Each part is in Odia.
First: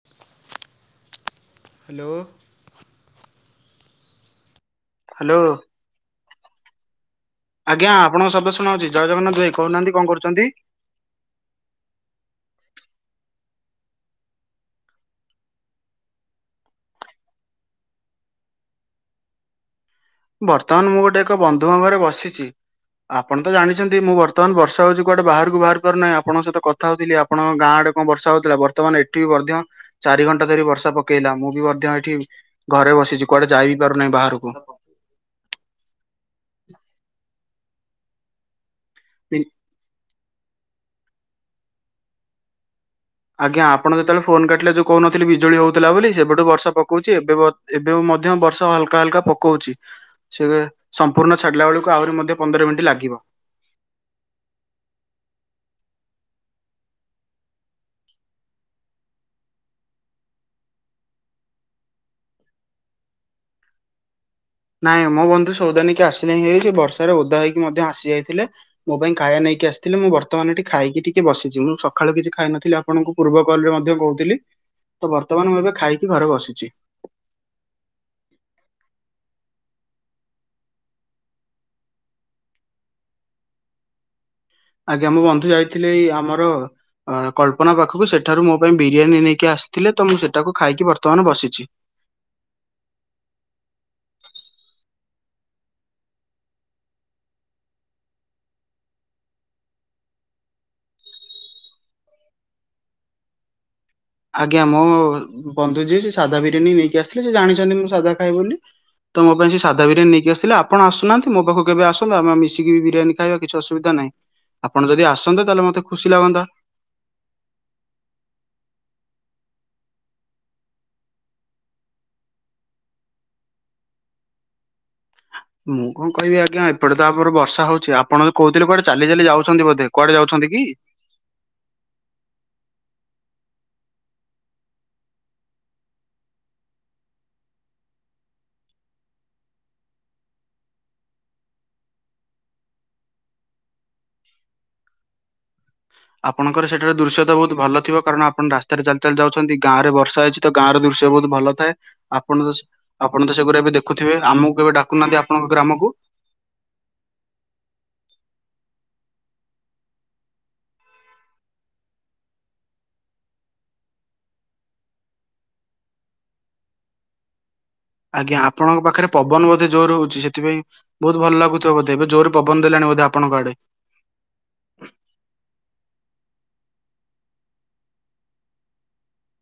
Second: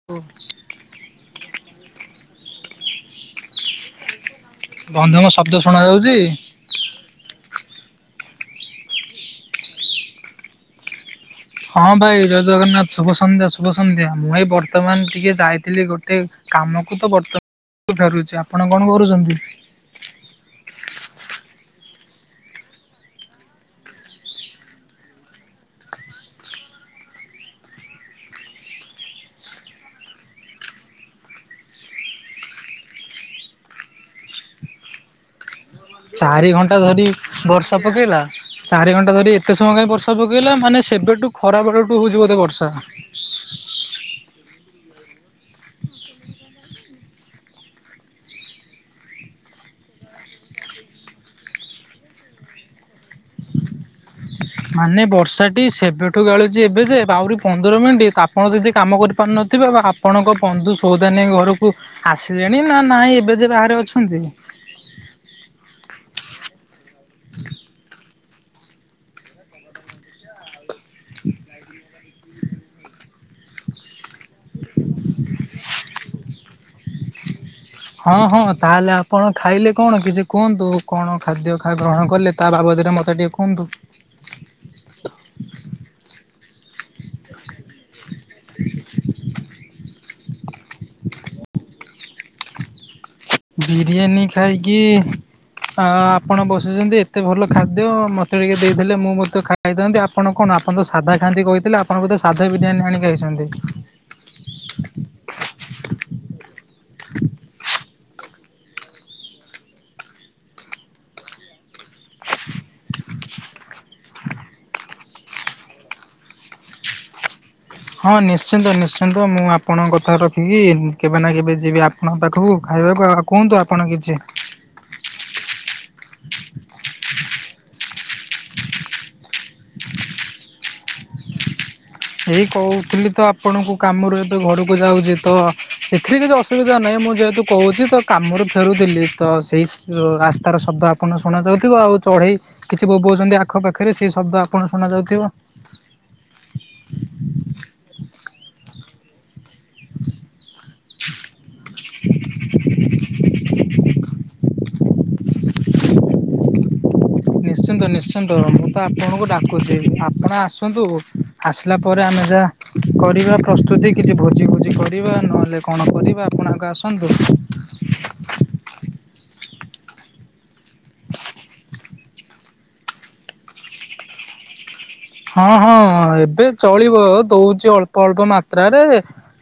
[inaudible] ହ୍ୟାଲୋ। ବନ୍ଧୁ ମ ହ୍ୟାଲୋ ଶବ୍ଦ ଶୁଣାଯାଉଚି? ଆଜ୍ଞା ଆପଣଙ୍କ ଶବ୍ଦ ଶୁଣାଉଛି ଜୟ ଜଗନ୍ନାଥ ଭାଇ କହୁନାହାନ୍ତି କଣ କରୁଛନ୍ତି? ହଁ ଭାଇ ଜୟ ଜଗନ୍ନାଥ ଶୁଭ ସନ୍ଧ୍ୟା ଶୁଭ ସନ୍ଧ୍ୟା ମୁଁ ଏଇ ବର୍ତ୍ତମାନ ଟିକେ ଯାଇଥିଲି ଗୋଟେ କାମକୁ ତ ବର୍ତ୍ତ ଫେରୁଛି ଆପଣ କଣ କରୁଚନ୍ତି? ବର୍ତ୍ତମାନ ମୁଁ ଗୋଟେ ଏକ ବନ୍ଧୁଙ୍କ ଘରେ ବସିଚି। ଆପଣ ତ ଜାଣିଛନ୍ତି ମୁଁ ବର୍ତ୍ତମାନ ବର୍ଷା ହଉଚି କୁଆଡେ ବାହାରକୁ ବାହାରୁ ପାରୁ ନାହିଁ ଆପଣଙ୍କ ସହିତ କଥା ହଉଥିଲି ଆ ଆପଣଙ୍କ ଗାଁ ଆଡେ କଣ ବର୍ଷା ହଉଥିଲା ବର୍ତ୍ତମାନ ଏଠି ବି ମଧ୍ୟ ଚାରି ଘଣ୍ଟା ଧରି ବର୍ଷା ପକେଇଲା ମୁଁ ବି ମଧ୍ୟ ଏଠି ଘରେ ବସିଛି କୁଆଡେ ଯାଇ ବିି ପାରୁନାହିଁ ବାହାରକୁ। ଚାରି ଘଣ୍ଟା ଧରି ବର୍ଷା ପକେଇଲା ଚାରି ଘଣ୍ଟା ଧରି ଏତେ ସମୟ କାଇଁ ବର୍ଷ ପକେଇଲା ମାନେ ସେବେଠୁ ଖରା [unintelligible] ପକଉଛି ବୋଧେ ବର୍ଷା। ଆଜ୍ଞା ଆପଣ ଯେତେବେଳେ ଫୋନ କାଟିଲେ ଯଉ କହୁନଥିଲେ ବିଜୁଳି ହଉଥିଲା ବୋଲି ସେବେଠୁ ବର୍ଷା ପକଉଛି ଏବେ ଏବେ ମଧ୍ୟ ବର୍ଷା ହଲକା ହାଲକା ପକଉଛି। ସେ ସମ୍ପୂର୍ଣ୍ଣ ଛାଡିଲା ବେଳକୁ ଆହୁରି ମଧ୍ୟ ପନ୍ଦର ମିନିଟ୍ ଲାଗିବ। ମାନେ ବର୍ଷା ଟି ସେବେଠୁ ଗାଳୁଛି ଏବେ ଯେ ଆହୁରି ପନ୍ଦର ମିନିଟ୍ ତ ଆପଣ ଯଦି କାମ କର ପାରୁନଥିବେ ବା ଆପଣଙ୍କ ବନ୍ଧୁ ସଉଦା ନେଇ ଘରକୁ ଆସିଲେଣି ନା ନାଇଁ ଏବେ ଯେ ବାହାରେ ଅଛନ୍ତି। ନାଇଁ ମୋ ବନ୍ଧୁ ସଉଦା ନେଇକି ଆସିଲେ [unintelligible] ବର୍ଷାରେ ଓଦା ହେଇକି ମଧ୍ୟ ଆସି ଯାଇଥିଲେ। ମୋ ପାଇଁ ଖାଇବା ନେଇକି ଆସିଥିଲେ ମୁଁ ବର୍ତ୍ତମାନ ଏଠି ଖାଇକି ଟିକେ ବସିଛି ମୁଁ ସକାଳୁ କିଛି ଖାଇନଥିଲି ଆପଣଙ୍କୁ ପୂର୍ବ କଲ ରେ ମଧ୍ୟ କହୁଥିଲି ତ ବର୍ତ୍ତମାନ ମୁଁ ଏବେ ଖାଇକି ଘରକୁ ବସିଛି। ହଁ ହଁ ତାହେଲେ ଆପଣ ଖାଇଲେ କଣ କିଛି କୁହନ୍ତୁ କଣ ଖାଦ୍ୟ ଖା ଗ୍ରହଣ କଲେ। ତା ବାବଦରେ ମତେ ଟିକେ କୁହନ୍ତୁ। ଆଜ୍ଞା ମୋ ବନ୍ଧୁ ଯାଇଥିଲେ ଏ ଆମର ଅ କଳ୍ପନା ପାଖକୁ ସେଠାରୁ ମୋ ପାଇଁ ବିରିୟାନୀ ନେଇକି ଆସି ଥିଲେ ତ ମୁଁ ସେଟାକୁ ଖାଇକି ବର୍ତ୍ତମାନ ବସିଛି। ବିରିୟାନୀ ଖାଇକି। ଆ ଆପଣ ବସୁଛନ୍ତି ଏତେ ଭଲ ଖାଦ୍ୟ ମତେ ଟିକେ ଦେଇଥିଲେ ମୁଁ ମଧ୍ୟ ଖା ଖାଇଥାନ୍ତି ଆପଣ କଣ ଆପଣ ତ ସାଧା ଖାଆନ୍ତି କହିଥିଲେ ଆପଣ ବୋଧେ ସାଧା ବିରିୟାନୀ ଆଣିକି ଖାଇଛନ୍ତି। ଆଜ୍ଞା ମୋ ବନ୍ଧୁ ଯିଏ ସେ ସାଧା ବିରିୟାନୀ ନେଇକି ଆସିଥିଲେ ସେ ଜାଣିଛନ୍ତି ମୁଁ ସାଧା ଖାଏ ବୋଲି। ତ ମୋ ପାଇଁ ସେ ସାଧା ବିରିୟାନ ନେଇକି ଆସଥିଲେ ଆପଣ ଆସୁନାହାନ୍ତି ମୋ ପାଖ କେବେ ଆସନ୍ତ ଆମେ ମିଶିକି ବିରିୟାନି ଖାଇବା କିଛି ଅସୁବିଧା ନାହିଁ। ଆପଣ ଯଦି ଆସନ୍ତେ ତାହେଲେ ମତେ ଖୁସି ଲାଗନ୍ତା। ହଁ ନିଶ୍ଚିନ୍ତ ନିଶ୍ଚିନ୍ତ ମୁଁ ଆପଣଙ୍କ କଥା ରଖିକି କେବେ ନା କେବେ ଯିବି ଆପଣ ପାଖକୁ ଖାଇବାକୁ ଆଉ କୁହନ୍ତୁ ଆପଣ କିଛି। ମୁଁ କଣ କହିବି ଆଜ୍ଞା ଏପଟେ ତ ଆପର ବର୍ଷା ହଉଛି ଆପଣ ତ କହୁଥିଲେ କୁଆଡେ ଚାଲି ଚାଲି ଯାଉଛନ୍ତି ବୋଧେ କୁଆଡେ ଯାଉଛନ୍ତି କି? ଏଇ କହୁଥିଲି ତ ଆପଣଙ୍କୁ କାମରୁ ଏବେ ଘରକୁ ଯାଉଛି ତ ସେଥିରେ କିଛି ଅସୁବିଧା ନାହିଁ ମୁଁ ଯେହେତୁ କହୁଛି ତ କାମରୁ ଫେରୁଥିଲି ତ ସ ସେଇ ରାସ୍ତାର ଶବ୍ଦ ଆପଣ ଶୁଣା ଯାଉଥିବ ଆଉ ଚଢ଼େଇ କିଛି ବୋବୋଉ ଚନ୍ତି ଆଖ ପାଖରେ ସେ ଶବ୍ଦ ଆପଣ ଶୁଣା ଯାଉଥିବ। ଆପଣଙ୍କର ସେଠାରେ ଦୃଶ୍ୟତ ବହୁତ ଭଲ ଥିବ କାରଣ ଆପଣ ରାସ୍ତାରେ ଚାଲି ଚାଲି ଯାଉଛନ୍ତି। ଗାଁ ରେ ବର୍ଷା ହେଇଛି ତ ଗାଁ ର ଦୃଶ୍ୟ ବହୁତ ଭଲ ଥାଏ ଆପଣ ତ ସ ଆପଣ ତ ସେଗୁରା ଏବେ ଦେଖୁଥିବେ ଆମକୁ କେବେ ଡାକୁନାହାନ୍ତି ଆପଣଙ୍କ ଗ୍ରାମ କୁ। ନିଶ୍ଚିନ୍ତ ନିଶ୍ଚିନ୍ତ ମୁଁ ତ ଆପଣଙ୍କୁ ଡାକୁଚି ଆପଣ ଆସନ୍ତୁ ଆସିଲା ପରେ ଆମେ ଯା କରିବା ପ୍ରସ୍ତୁତି କିଛି ଭୋଜି ଭୋଜି କରିବା ନହେଲେ କଣ କରିବା ଆପଣ ଆଗ ଆସନ୍ତୁ। ଆଜ୍ଞା ଆପଣଙ୍କ ପାଖରେ ପବନ ବୋଧେ ଜୋରରେ ହଉଛି ସେଥିପାଇଁ। ବୋହୁତ ଭଲ ଲାଗୁଥିବ ବୋଧେ ଏବେ ଜୋରରେ ପବନ ଦେଲାଣି ବୋଧେ ଆପଣଙ୍କ ଆଡେ। ହଁ ହଁ ଏବେ ଚଳିବ ଦୋଉଚି ଅଳ୍ପ ଅଳ୍ପ ମାତ୍ରାରେ।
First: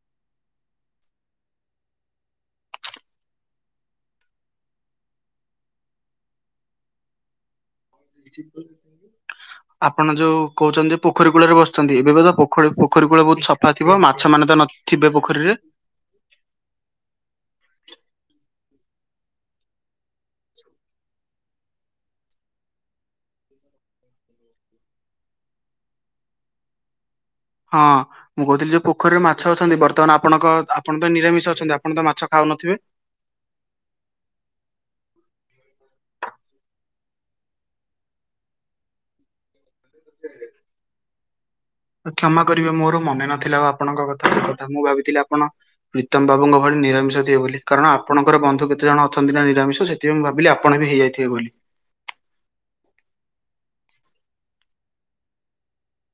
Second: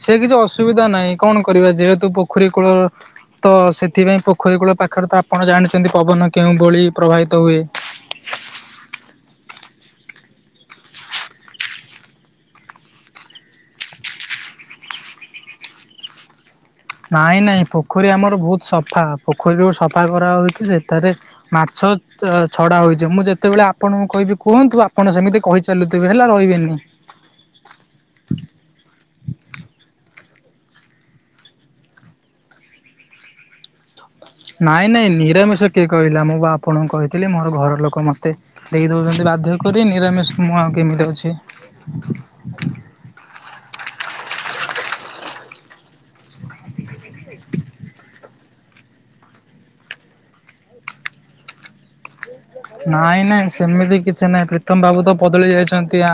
ସେ କିଛି ଅସୁବିଧା ନାହିଁ କଣ କରିବା ଯେହେତୁ ପୋଖରୀ କୂଳ ତ ସେଥିପାଇଁ ପୋଖରୀ କୂଳ ପାଖରେ ତ ଆପଣ ଜାଣିଛନ୍ତି ପବନ କେଉଁ ଭଳି ପ୍ରବାହିତ ହୁଏ। [inaudible] ଆପଣ ଯୋଉ କୋହୁଛନ୍ତି ଯେ ପୋଖରୀ କୂଳରେ ବସୁଛନ୍ତି ଏବେ ତ ପୋଖରୀ ପୋଖରୀ କୂଳ ବୋହୁତ ସଫା ଥିବ ମାଛ ମାନେ ତ ନ ଥିବେ ପୋଖରୀରେ। ନାଇଁ ନାଇଁ ପୋଖରୀ ଆମର ବୋହୁତ ସଫା ପୋଖରୀରୁ ସଫା କରାହୋଉଚି ସେଠାରେ ମାଛ ଛଡା ହୋଇଛି ମୁଁ ଯେତେବେଳେ ଆପଣଙ୍କୁ କହିବି କୁହନ୍ତୁ ଆପଣ ସେମିତି କହିଚାଲୁଥିବେ ହେଲା ରହିବେନି। ହଁ। ମୁଁ କହୁଥିଲି ଯୋଉ ପୋଖରୀରେ ମାଛ ଅଛନ୍ତି ବର୍ତ୍ତମାନ ଆପଣଙ୍କ ଆପଣ ତ ନିରାମିଷ ଅଛନ୍ତି ଆପଣ ତ ମାଛ ଖାଉନଥିବେ। ନାଇଁ ନାଇଁ ନିରାମିଷ କିଏ କହିଲା ମୁଁ ବା ଆପଣଙ୍କୁ କହିଥିଲି ମୋର ଘର ଲୋକ ମତେ ଦେଇ ଦୋଉଛନ୍ତି ବାଧ୍ୟ କରି ନିରାମିଷ ମୁଁ ଆଉ କେମିତି ଅଛି। କ୍ଷମା କରିବେ ମୋର ମନେ ନଥିଲା ଆପଣଙ୍କ କଥା ସେ କଥା ମୁଁ ଭାବିଥିଲି ଆପଣ ପ୍ରୀତମ ବାବୁଙ୍କ ଭଳି ନିରାମିଷ ବୋଲି କାରଣ ଆପଣଙ୍କର ବନ୍ଧୁ କେତେ ଜଣ ଅଛନ୍ତି ନା ନିରାମିଷ ସେଥିପାଇଁ ମୁଁ ଭାବିଲି ଆପଣ ବି ହେଇଯାଇଥିବେ ବୋଲି। ନାଇଁ ନାଇଁ ସେମିତି କିଛି ନାଇଁ ପ୍ରୀତମ ବାବୁ ତ ବଦଳି ଯାଇଛନ୍ତି ଆ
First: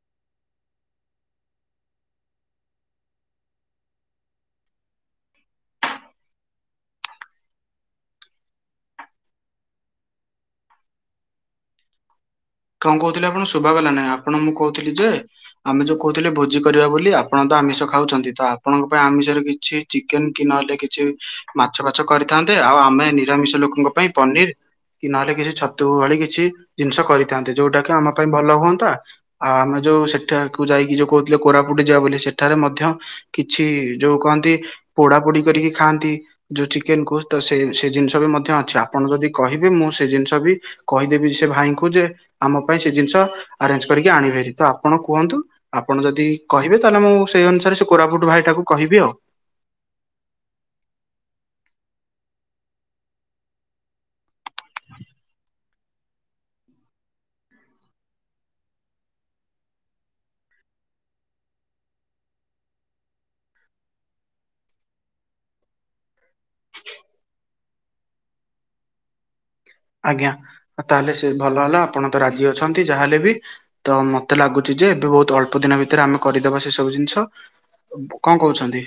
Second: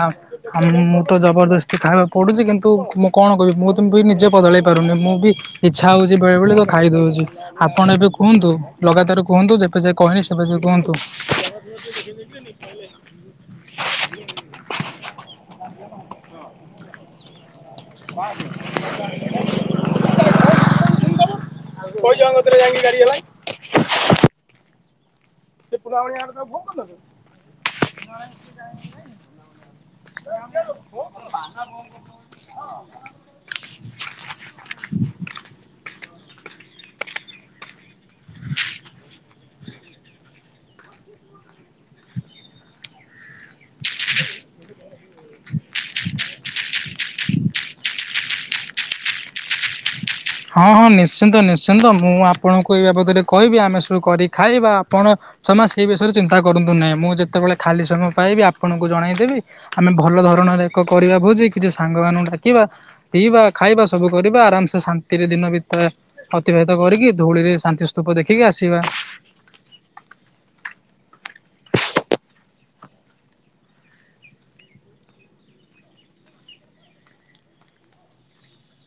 ଆ ମୁଁ ତ ଜବରଦସ୍ତି ଖାଇବାକୁ ପଡୁଚି କିନ୍ତୁ ମୁଁ କଣ କହିବି ମୁଁ ତ ମୁଁ ବି ନିଜେ ବଦଳେଇ ପାରୁନି ମୁଁ ବି ଇଚ୍ଛା ହଉଚି ବେଳେଵେଳେ ତ ଖାଇଦୋଉଚି। ଆପଣ ଏବେ କୁହନ୍ତୁ ଲଗାତାର କୁହନ୍ତୁ ଯେତେ ଯାଏ କହିନୀ ସେବେ ଯାଏ କୁହନ୍ତୁ। [unintelligible] କଣ କହୁଥିଲେ ଆପଣ ଶୁଭାଗଲା ନାଇଁ ଆପଣ ମୁଁ କହୁଥିଲି ଯେ ଆମେ ଯୋଉ କୋହୁଥିଲେ ଭୋଜି କରିବା ବୋଲି ଆପଣ ତ ଆମିଷ ଖାଉଚନ୍ତି ତ ଆପଣଙ୍କ ପାଇଁ ଆମିଷରେ କିଛି ଚିକେନ କି ନହେଲେ କିଛି ମାଛ ଫାଚ କରିଥାନ୍ତେ ଆଉ ଆମେ କୁହନ୍ତୁ। ନିରାମିଷ ଲୋକଙ୍କ ପାଇଁ ପନିର କି ନହେଲେ କିଛି ଛତୁ ଭଳି କିଛି ଜିନିଷ କରିଥାନ୍ତେ ଯୋଉଟା କି ଆମ ପାଇଁ ଭଲ ହୁଅନ୍ତା। ହଁ ଆମେ ଯୋଉ ସେଠାକୁ ଯାଇକି ଯୋଉ କୋହୁଥିଲେ କୋରାପୁଟ ଯିବା ବୋଲି ସେଠାରେ ମଧ୍ୟ କିଛି ଯୋଉ କହନ୍ତି ପୋଡା ପୋଡି କରିକି ଖାଆନ୍ତି ଯୋଉ ଚିକେନ କୁ ତ ସେ ସେ ଜିନିଷ ମଧ୍ୟ ଅଛି ଆପଣ ଯଦି କହିବେ ମୁଁ ସେ ଜିନିଷ ବି କହିଦେବି ସେ ଭାଇଙ୍କୁ ଯେ ଆମ ପାଇଁ ସେ ଜିନିଷ ଆରେଞ୍ଜ କରିକି ଆଣିବେ ହାରି ତ ଆପଣ କୁହନ୍ତୁ ଆପଣ ଯଦି କହିବେ ତାହେଲେ ମୁଁ ସେଇ ଅନୁସାରେ ସେ କୋରାପୁଟ ଭାଇଟାକୁ କହିବି ଆଉ। ହଁ ହଁ ନିଶ୍ଚିନ୍ତ ନିଶ୍ଚିନ୍ତ ମୁଁ ଆପଣଙ୍କୁ ଏଇ ବାବଦରେ କହିବି ଆମେ ସବୁ କରିିକି ଖାଇବା ଆପଣ ଜମା ସେଇ ବିଷୟରେ ଚିନ୍ତା କରନ୍ତୁ ନାହିଁ ମୁଁ ଯେତେବେଳେ ଖାଲି ସମୟ ପାଇବି ଆପଣଙ୍କୁ ଜଣେଇଦେବି। ଆମେ ଭଲ ଧରଣର ଏକ କରିବା ଭୋଜି କିଛି ସାଙ୍ଗ ମାନଙ୍କୁ ଡାକିବା। ପିଇବା ଖାଇବା ସବୁ କରିବା ଆରାମ ସେ ଶାନ୍ତି ତିନି ଦିନ ବିତା ଅତିବାହିତ କରିକି ଧୋଉଳିରେ ଶାନ୍ତି ସ୍ତୂପ ଦେଖିକି ଆସିବା। ଆଜ୍ଞା ତାହେଲେ ସେ ଭଲ ହେଲା ଆପଣ ତ ରାଜି ଅଛନ୍ତି ଯାହାହେଲେ ବି ତ ମତେ ଲାଗୁଚି ଯେ ଏବେ ବହୁତ ଅଳ୍ପ ଦିନ ଭିତରେ ଆମେ କରିଦବା ସେ ସବୁ ଜିନିଷ। ବୋ କଣ କହୁଛନ୍ତି?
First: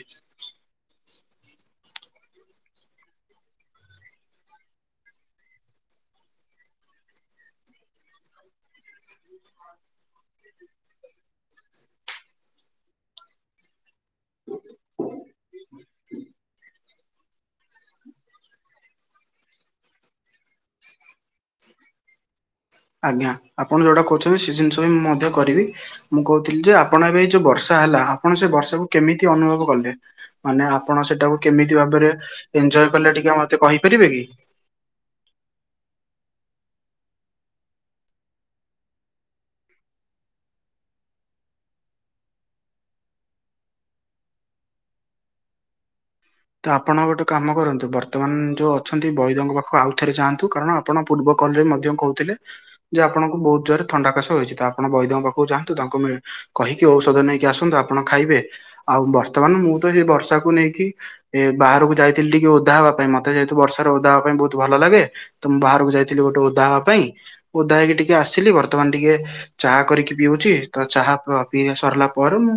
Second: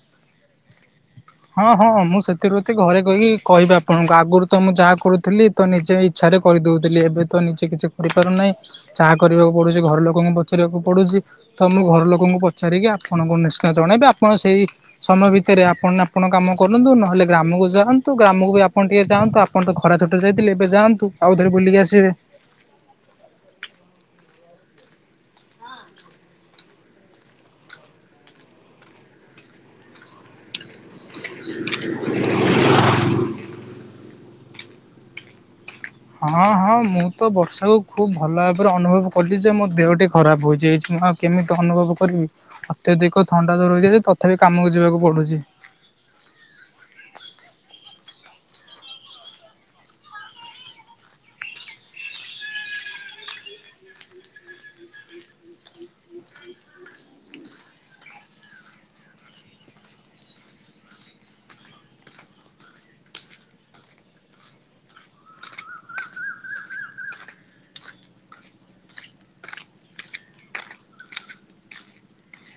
ହଁ ହଁ ମୁଁ ସେଥିରୁତି ଘରେ କହିକି କହିବି ଆପଣଙ୍କୁ ଆଗରୁ ତ ମୁଁ ଯାହା କରୁଥିଲି। ତ ନିଜେ ଇଚ୍ଛାରେ କରିଦଉଥିଲି ଏବେ ତ ନିଜେ କିଛି କରିପାରୁନାହିଁ। ଚାହା କରିବାକୁ ପଡୁଚି ଘର ଲୋକଙ୍କୁ ପଚାରିବାକୁ ପଡୁଚି। ତ ମୁଁ ଘର ଲୋକଙ୍କୁ ପଚାରିକି ଆପଣଙ୍କୁ ନିଶ୍ଚୟ ଜଣେଇବି ଆପଣ ସେଇ ସମୟ ଭିତରେ ଆପଣ ଆପଣ କାମ କରନ୍ତୁ ନହେଲେ ଗ୍ରାମକୁ ଯାଆନ୍ତୁ ଗ୍ରାମକୁ ବି ଆପଣ ଟିକେ ଯାଆନ୍ତୁ ଆପଣ ତ ଖରା ଛୁଟି ରେ ଯାଇଥିଲେ ଏବେ ଯାଆନ୍ତୁ। ଆଉ ଥରେ ବୁଲିକି ଆସିବେ। ଆଜ୍ଞା ଆପଣ ଯୋଉଟା କହୁଚନ୍ତି ସେ ଜିନିଷ ବି ମୁଁ ମଧ୍ୟ କରିବି ମୁଁ କହୁଥିଲି ଯେ ଆପଣ ଏବେ ଯୋଉ ବର୍ଷା ହେଲା ଆପଣ ସେ ବର୍ଷାକୁ କେମିତି ଅନୁଭବ କଲେ। ମାନେ ଆପଣ ସେଟାକୁ କେମିତି ଭାବରେ ଏନ୍ଞ୍ଜୟ କଲେ ଟିକେ ମତେ କହିପାରିବେ କି? ହଁ ହଁ ମୁଁ ତ ବର୍ଷାକୁ ଖୁବ୍ ଭଲ ଭାବରେ ଅନୁଭବ କଲି ଯେ ମୋ ଦେହଟି ଖରାପ ହୋଇଯାଇଚି ମୁଁ ଆଉ କେମିତି ଅନୁଭବ କରିବି ଅତ୍ୟଧିକ ଥଣ୍ଡା ଜ୍ବର ହୋଇଯାଇଚି ତଥାପି କାମକୁ ଯିବାକୁ ପଡୁଚି। ତ ଆପଣ ଗୋଟେ କାମ କରନ୍ତୁ ବର୍ତ୍ତମାନ ଯୋଉ ଅଛନ୍ତି ବୈଦଙ୍କ ପାଖକୁ ଆଉ ଥରେ ଯାଆନ୍ତୁ କାରଣ ଆ ପଣ ପୂର୍ବ କଲ୍ ରେ ମଧ୍ୟ କହୁଥିଲେ। ଯେ ଆପଣଙ୍କୁ ବହୁତ ଜୋରରେ ଥଣ୍ଡା କାଶ ହୋଇଛି ତ ଆପଣ ବୈଦଙ୍କ ପାଖକୁ ଯାଆନ୍ତୁ ତାଙ୍କୁ ମେ କହି କି ଔଷଧ ନେଇକି ଆସନ୍ତୁ ଆପଣ ଖାଇବେ ଆଉ ବର୍ତ୍ତମାନ ମୁଁ ତ ସେଇ ବର୍ଷାକୁ ନେଇକି ଏ ବାହାରକୁ ଯାଇଥିଲି ଟିକେ ଓଦା ହବା ପାଇଁ ମତେ ଯେହେତୁ ବର୍ଷାରେ ଓଦା ହବା ପାଇଁ ବହୁତ ଭଲ ଲାଗେ। ତ ମୁଁ ବାହାରକୁ ଯାଇଥିଲି ଗୋଟେ ଓଦା ହବା ପାଇଁ ଓଦା ହେଇକି ଟିକେ ଆସିଲି ବର୍ତ୍ତମାନ ଟିକେ ଚାହା କରିକି ପିଉଚି ତ ଚାହା ପିଇବା ସରିଲା ପରେ ମୁଁ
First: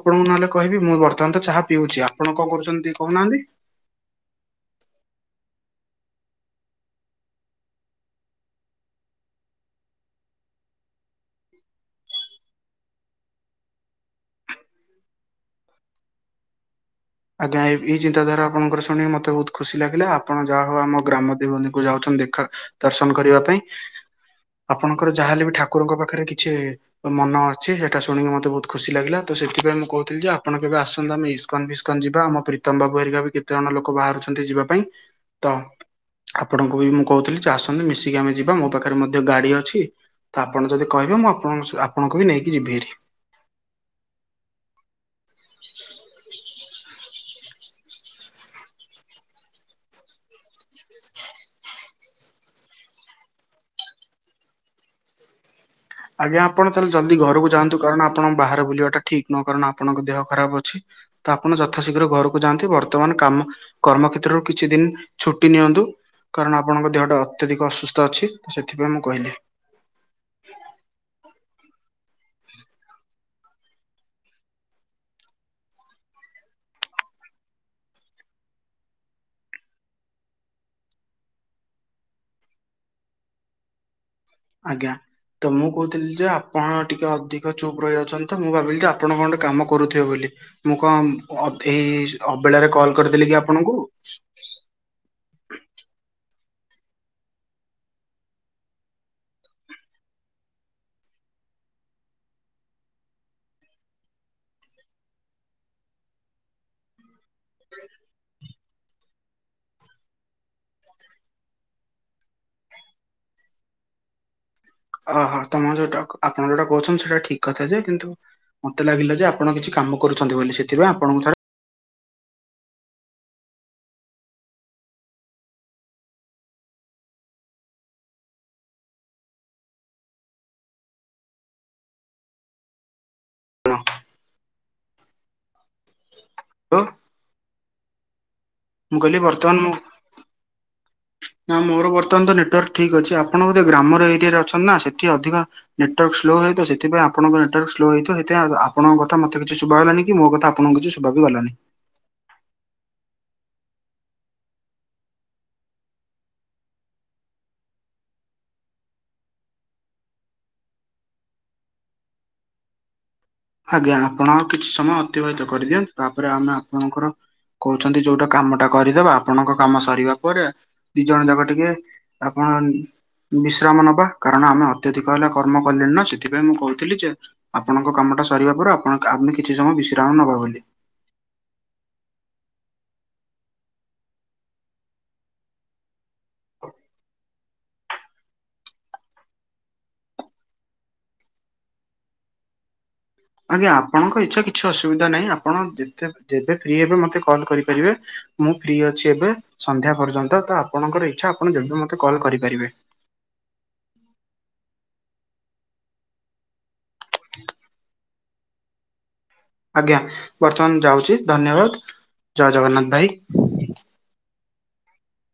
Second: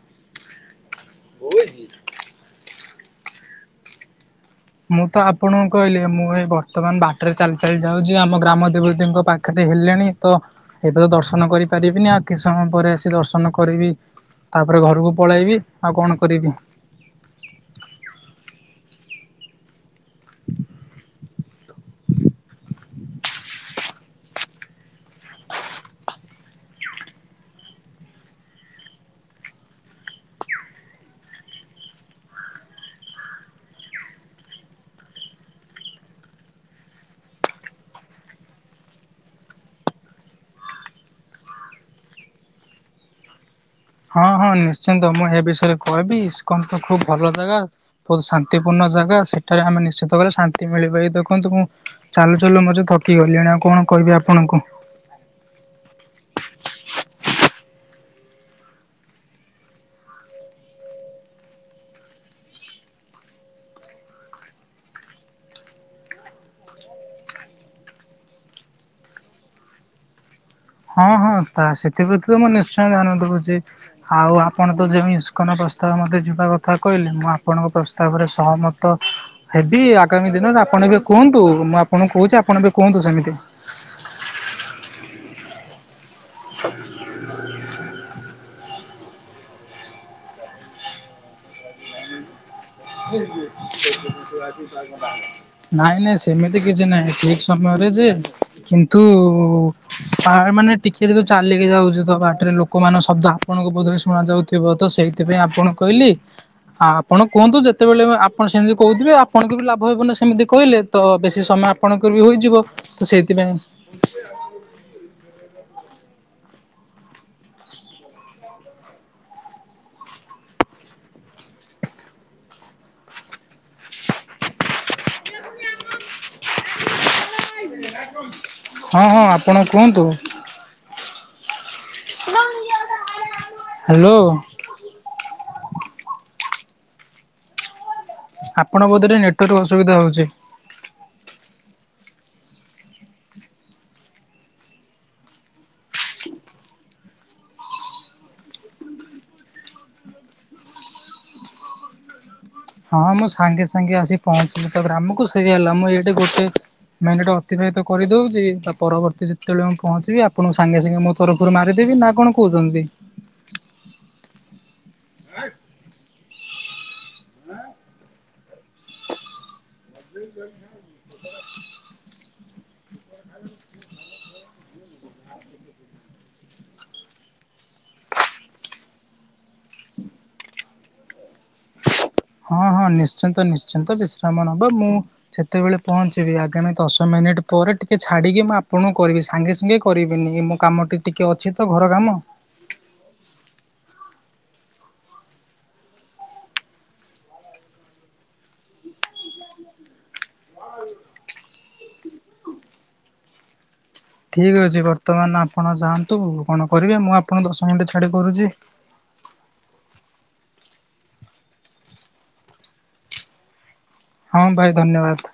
ଆପଣଙ୍କୁ ନହେଲେ କହିବି ମୁଁ ବର୍ତ୍ତମାନ ତ ଚାହା ପିଉଚି ଆପଣ କଣ କରୁଚନ୍ତି ଟିକେ କହୁନାହାନ୍ତି? ମୁଁ ତ ଆପଣଙ୍କୁ କହିଲି ମୁଁ ଏଇ ବର୍ତ୍ତମାନ ବାଟରେ ଚାଲି ଚାଲି ଯାଉଚି ଆମ ଗ୍ରାମ ଦେବତୀଙ୍କ ପା ଖେରେ ହେଲେଣି ତ ଏବେ ତ ଦର୍ଶନ କରିପାରିବିନି ଆଉ କିଛି ସମୟ ପରେ ଆସି ଦର୍ଶନ କରିବି। ତାପରେ ଘରୁକୁ ପଳେଇବି ଆଉ କଣ କରିବି? ଆଜ୍ଞା ଏ-ଏଇ ଚିନ୍ତାଧାରା ଆପଣଙ୍କର ଶୁଣିି ମତେ ବହୁତ ଖୁସି ଲାଗିଲା ଆପଣ ଯାହା ହଉ ଆମ ଗ୍ରାମ ଦେବତୀଙ୍କୁ ଯାଉଛନ୍ତି ଦେଖା ଦର୍ଶନ କରିବା ପାଇଁ ଆପଣଙ୍କର ଯାହା ହେଲେ ବି ଠାକୁରଙ୍କ ପାଖେରେ କିଛି ମନ ଅଛି ସେଟା ଶୁଣିକି ମତେ ବହୁ ଖୁସି ଲାଗିଲା ତ ସେଥିପାଇଁ ମୁଁ କହୁଥିଲି ଯେ ଆପଣ କେବେ ଆସନ୍ତୁ ଆମେ ଇସ୍କନ୍ ଫି କନ୍ ଯିବା ଆମ ପ୍ରୀତମ ବାବୁ ହେରିକା ବି କେତେ ଜଣ ଲୋକ ବାହାରୁଛନ୍ତି ଯିବା ପାଇଁ ତ ଆପଣଙ୍କୁ ବି ମୁଁ କହୁଥିଲି ଯେ ଆସନ୍ତୁ ମିଶିକି ଆମେ ଯିବା ମୋ ପାଖରେ ମଧ୍ୟ ଗାଡି ଅଛି। ତ ଆପଣ ଯଦି କହିବେ ମୁଁ ଆପଣ ସ ଆପଣଙ୍କୁ ବି ନେଇକି ଯିବି ହେରି। ହଁ ହଁ ନିଶ୍ଚିନ୍ତ ମୁଁ ହେ ବିଷୟରେ କହିବି ଇସ୍କନ୍ ତ ଖୁବ୍ ଭଲ ଜାଗା। ବହୁତ ଶାନ୍ତିପୂର୍ଣ୍ଣ ଜାଗା ସେଠାରେ ଆମେ ନିଶ୍ଚିତ ଭାବରେ ଶାନ୍ତି ମିଳିପାଳେ ଦେଖନ୍ତୁ। ଚାଲୁ ଚାଲୁ ମୁଁ ଯେ ଥକି ଗଲିଣି ଆଉ କଣ କହିବି ଆପଣଙ୍କୁ? ଆଜ୍ଞା ଆପଣ ତାହେଲେ ଜଲ୍ଦି ଘରକୁ ଯାଆନ୍ତୁ ଆପଣଙ୍କ ବାହରେ ବୁଲିବା ଟା ଠିକ୍ ନୁହେଁ କାରଣ ଆପଣଙ୍କ ଦେହ ଖରାପ ଅଛି। ତ ଆପଣ ଯଥାଶୀଘ୍ର ଘରୁକୁ ଯାଆନ୍ତି ବର୍ତ୍ତମାନ କାମ କର୍ମ କ୍ଷେତ୍ରରୁ କିଛି ଦିନ୍ ଛୁଟି ନିଅନ୍ତୁ। କାରଣ ଆପଣଙ୍କ ଦେହଟା ଅତ୍ୟଧିକ ଅସୁସ୍ଥ ଅଛି ସେଥିପାଇଁ ମୁଁ କହିଲି। ହଁ ହଁ ତା ସେଥିପ୍ରତି ତ ମୁଁ ନିଶ୍ଚୟ ଧ୍ୟାନ ଦଉଚି। ଆଉ ଆପଣ ତ ଯେଉଁ ଇସ୍କନ ପ୍ରସ୍ତାବ ମୋତେ ଯିବା କଥା କହିଲେ ମୁଁ ଆପଣଙ୍କ ପ୍ରସ୍ତାବରେ ସହମତ ହେବି ଆଗାମୀ ଦିନରେ ଆପଣ ଏବେ କୁହନ୍ତୁ ମୁଁ ଆପଣଙ୍କୁ କହୁଚି ଆପଣ ଏବେ କୁହନ୍ତୁ ସେମିତି। ଆଜ୍ଞା ତ ମୁଁ କହୁଥିଲି ଯେ ଆପଣ ଟିକେ ଅଧିକ ଚୁପ୍ ରହିଯାଉଛନ୍ତି। ତ ମୁଁ ଭାବିଲି ତ ଆପଣ କଣ ଗୋଟେ କାମ କରୁଥିବେ ବୋଲି ମୁଁ କଣ ଅଭେରେ ଅବେଳାରେ କଲ୍ କରିଦେଲି କି ଆପଣଙ୍କୁ? ନାଇଁ ନାଇଁ ସେମିତି କିଛି ନାଇଁ ଠିକ୍ ସମୟରେ ଯେ କିନ୍ତୁ ପାଏ ମାନେ ଟିକେ ଯେତେ ଚାଲିକି ଯାଉଚୁ ତ ବାଟେରେ ଲୋକ ମାନ ଶବ୍ଦ ଆପଣଙ୍କ ବୋଧେ ହେ ଶୁଣା ଯାଉଥିବ ତ ସେଇଥିପାଇଁ ଆପଣ କହିଲି ଆପଣ କୁହନ୍ତୁ ଯେ ସେତେବେଳେ ଆପଣ ସେମିତି କହୁଥିବେ ଆପଣଙ୍କ ବି ଲାଭ ହେବ ନା ସେମିତି କହିଲେ ତ ବେଶୀ ସମୟ ଆପଣଙ୍କର ବି ହୋଇଯିବ। ତ ସେଇଥିପାଇଁ ଅ ହ ତମ ଯୋଉଟା ଆପଣ ଯୋଉଟା କହୁଚନ୍ତି ସେଇଟା ଠିକ କଥା ଯେ କିନ୍ତୁ ମତେ ଲାଗିଲା ଯେ ଆପଣ କିଛି କାମ କରୁଛନ୍ତି ବୋଲି ସେଥିପାଇଁ ଆପଣଙ୍କୁ ଛାଡ଼ି ହଁ ହଁ ଆପଣ କୁହନ୍ତୁ। ଥରେ ହାଲୋ। ଲୋ। ଆପଣଙ୍କ ବୋଧରେ କହିଲି ବର୍ତ୍ତମାନ ନେଟୱାର୍କ ମୁଁ ଅସୁବିଧା ହଉଚି। [inaudible] ନା ମୋର ବର୍ତ୍ତମାନ ତ ନେଟୱାର୍କ ଠିକ୍ ଅଛି ଆପଣ ବୋଧେ ଗ୍ରାମର ଏରିଆରେ ଅଛନ୍ତି ନା ସେଠି ଅଧିକ ନେଟୱାର୍କ ସ୍ଲୋ ହେଇ ତ ସେଥିପାଇଁ ଆପଣଙ୍କ ନେଟୱାର୍କ ସ୍ଲୋ ହେଇଥିବ ସେଥିପାଁ ଆ ଆପଣଙ୍କ କଥା ମତେ କିଛି ଶୁଭା ହେଲାନି କି ମୋ କଥା ଆପଣଙ୍କୁ କିଛି ଶୁ ବାଗୁଲ୍ ହେଲାନି। ହଁ ମୁଁ ସାଙ୍ଗେ ସାଙ୍ଗେ ଆସି ପହଞ୍ଚିଲି ତ ଗ୍ରାମକୁ ସେଇଆ ହେଲା ମୁଁ ଏଇଠି ଗୋଟେ ମାଇଣ୍ଡଟା ଅତିବାହିତ କରିଦେଉଚି ବା ପରବର୍ତ୍ତୀ ଯେତେବେଳେ ମୁଁ ପହଞ୍ଚିବି ଆପଣଙ୍କ ସାଙ୍ଗେ ସାଙ୍ଗେ ମୋ କରୁ କରୁ ମାରିଦେବି ନା କଣ କହୁଛନ୍ତି? ଆଜ୍ଞା ଆପଣ ଆଉ କିଛି ସମୟ ଅତିବାହିତ କରିଦିଅ ତାପରେ ଆମେ ଆପଣଙ୍କର କହୁଛନ୍ତି ଯୋଉଟା କାମ ଟା କରିଦବା ଆପଣଙ୍କ କାମ ସରିବା ପରେ ଦି ଜଣ ଯାକ ଟିକେ ଆପଣ ବିଶ୍ରାମ ନବା କାରଣ ଆମେ ଅତ୍ୟଧିକ ହେଲା କର୍ମ କଲେଣି ନା ସେଥିପାଇଁ ମୁଁ କହୁଥିଲି ଯେ ଆପଣଙ୍କ କାମଟା ସରିବା ପରେ ଆପଣ ଆମେ କିଛି ସମୟ ବିଶ୍ରାମ ନବା ବୋଲି। ହଁ ହଁ ନିଶ୍ଚିନ୍ତ ନିଶ୍ଚିନ୍ତ ବିଶ୍ରାମ ନବ ମୁଁ ସେତେବେଳେ ପହଞ୍ଚିବି ଆଗାମୀ ଦଶ ମିନିଟ୍ ପରେ ଟିକେ ଛାଡ଼ିକି ମୁଁ ଆପଣଙ୍କୁ କରିବି ସାଙ୍ଗେ ସାଙ୍ଗେ କରିବିନି ମୁଁ କାମ ଟି ଟିକେ ଅଛି ତ ଘର କାମ। ଆଜ୍ଞା ଆପଣଙ୍କ ଇଛା କିଛି ଅସୁବିଧା ନାହିଁ ଆପଣ ଯେତେ ଯେବେ ଫ୍ରି ହେବେ ମତେ କଲ କରିପାରିବେ। ମୁଁ ଫ୍ରି ଅଛି ଏବେ ସନ୍ଧ୍ୟା ପର୍ଯ୍ୟନ୍ତ ତ ଆପଣଙ୍କର ଇଚ୍ଛା ଆପଣ ଯେବେ ମୋତେ କଲ୍ କରିପାରିବେ। ଠିକ୍ ଅଛି ବର୍ତ୍ତମାନ ଆପଣ ଯାଆନ୍ତୁ କଣ କରିବେ ମୁଁ ଆପଣ ଦଶ ମିନିଟ୍ ଛାଡ଼ି କରୁଛି। ଆଜ୍ଞା ବର୍ତ୍ତମାନ ଯାଉଛି ଧନ୍ୟବାଦ ଜୟ ଜଗନ୍ନାଥ ଭାଇ। ହଁ ଭାଇ ଧନ୍ୟବାଦ।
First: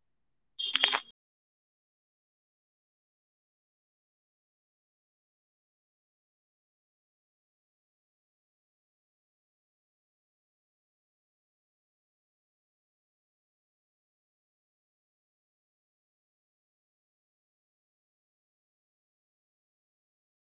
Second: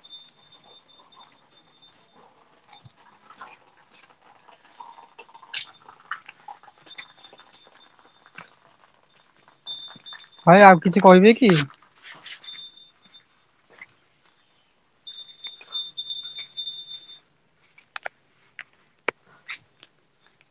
ଭାଇ ଆଉ କିଛି କହିବେ କି?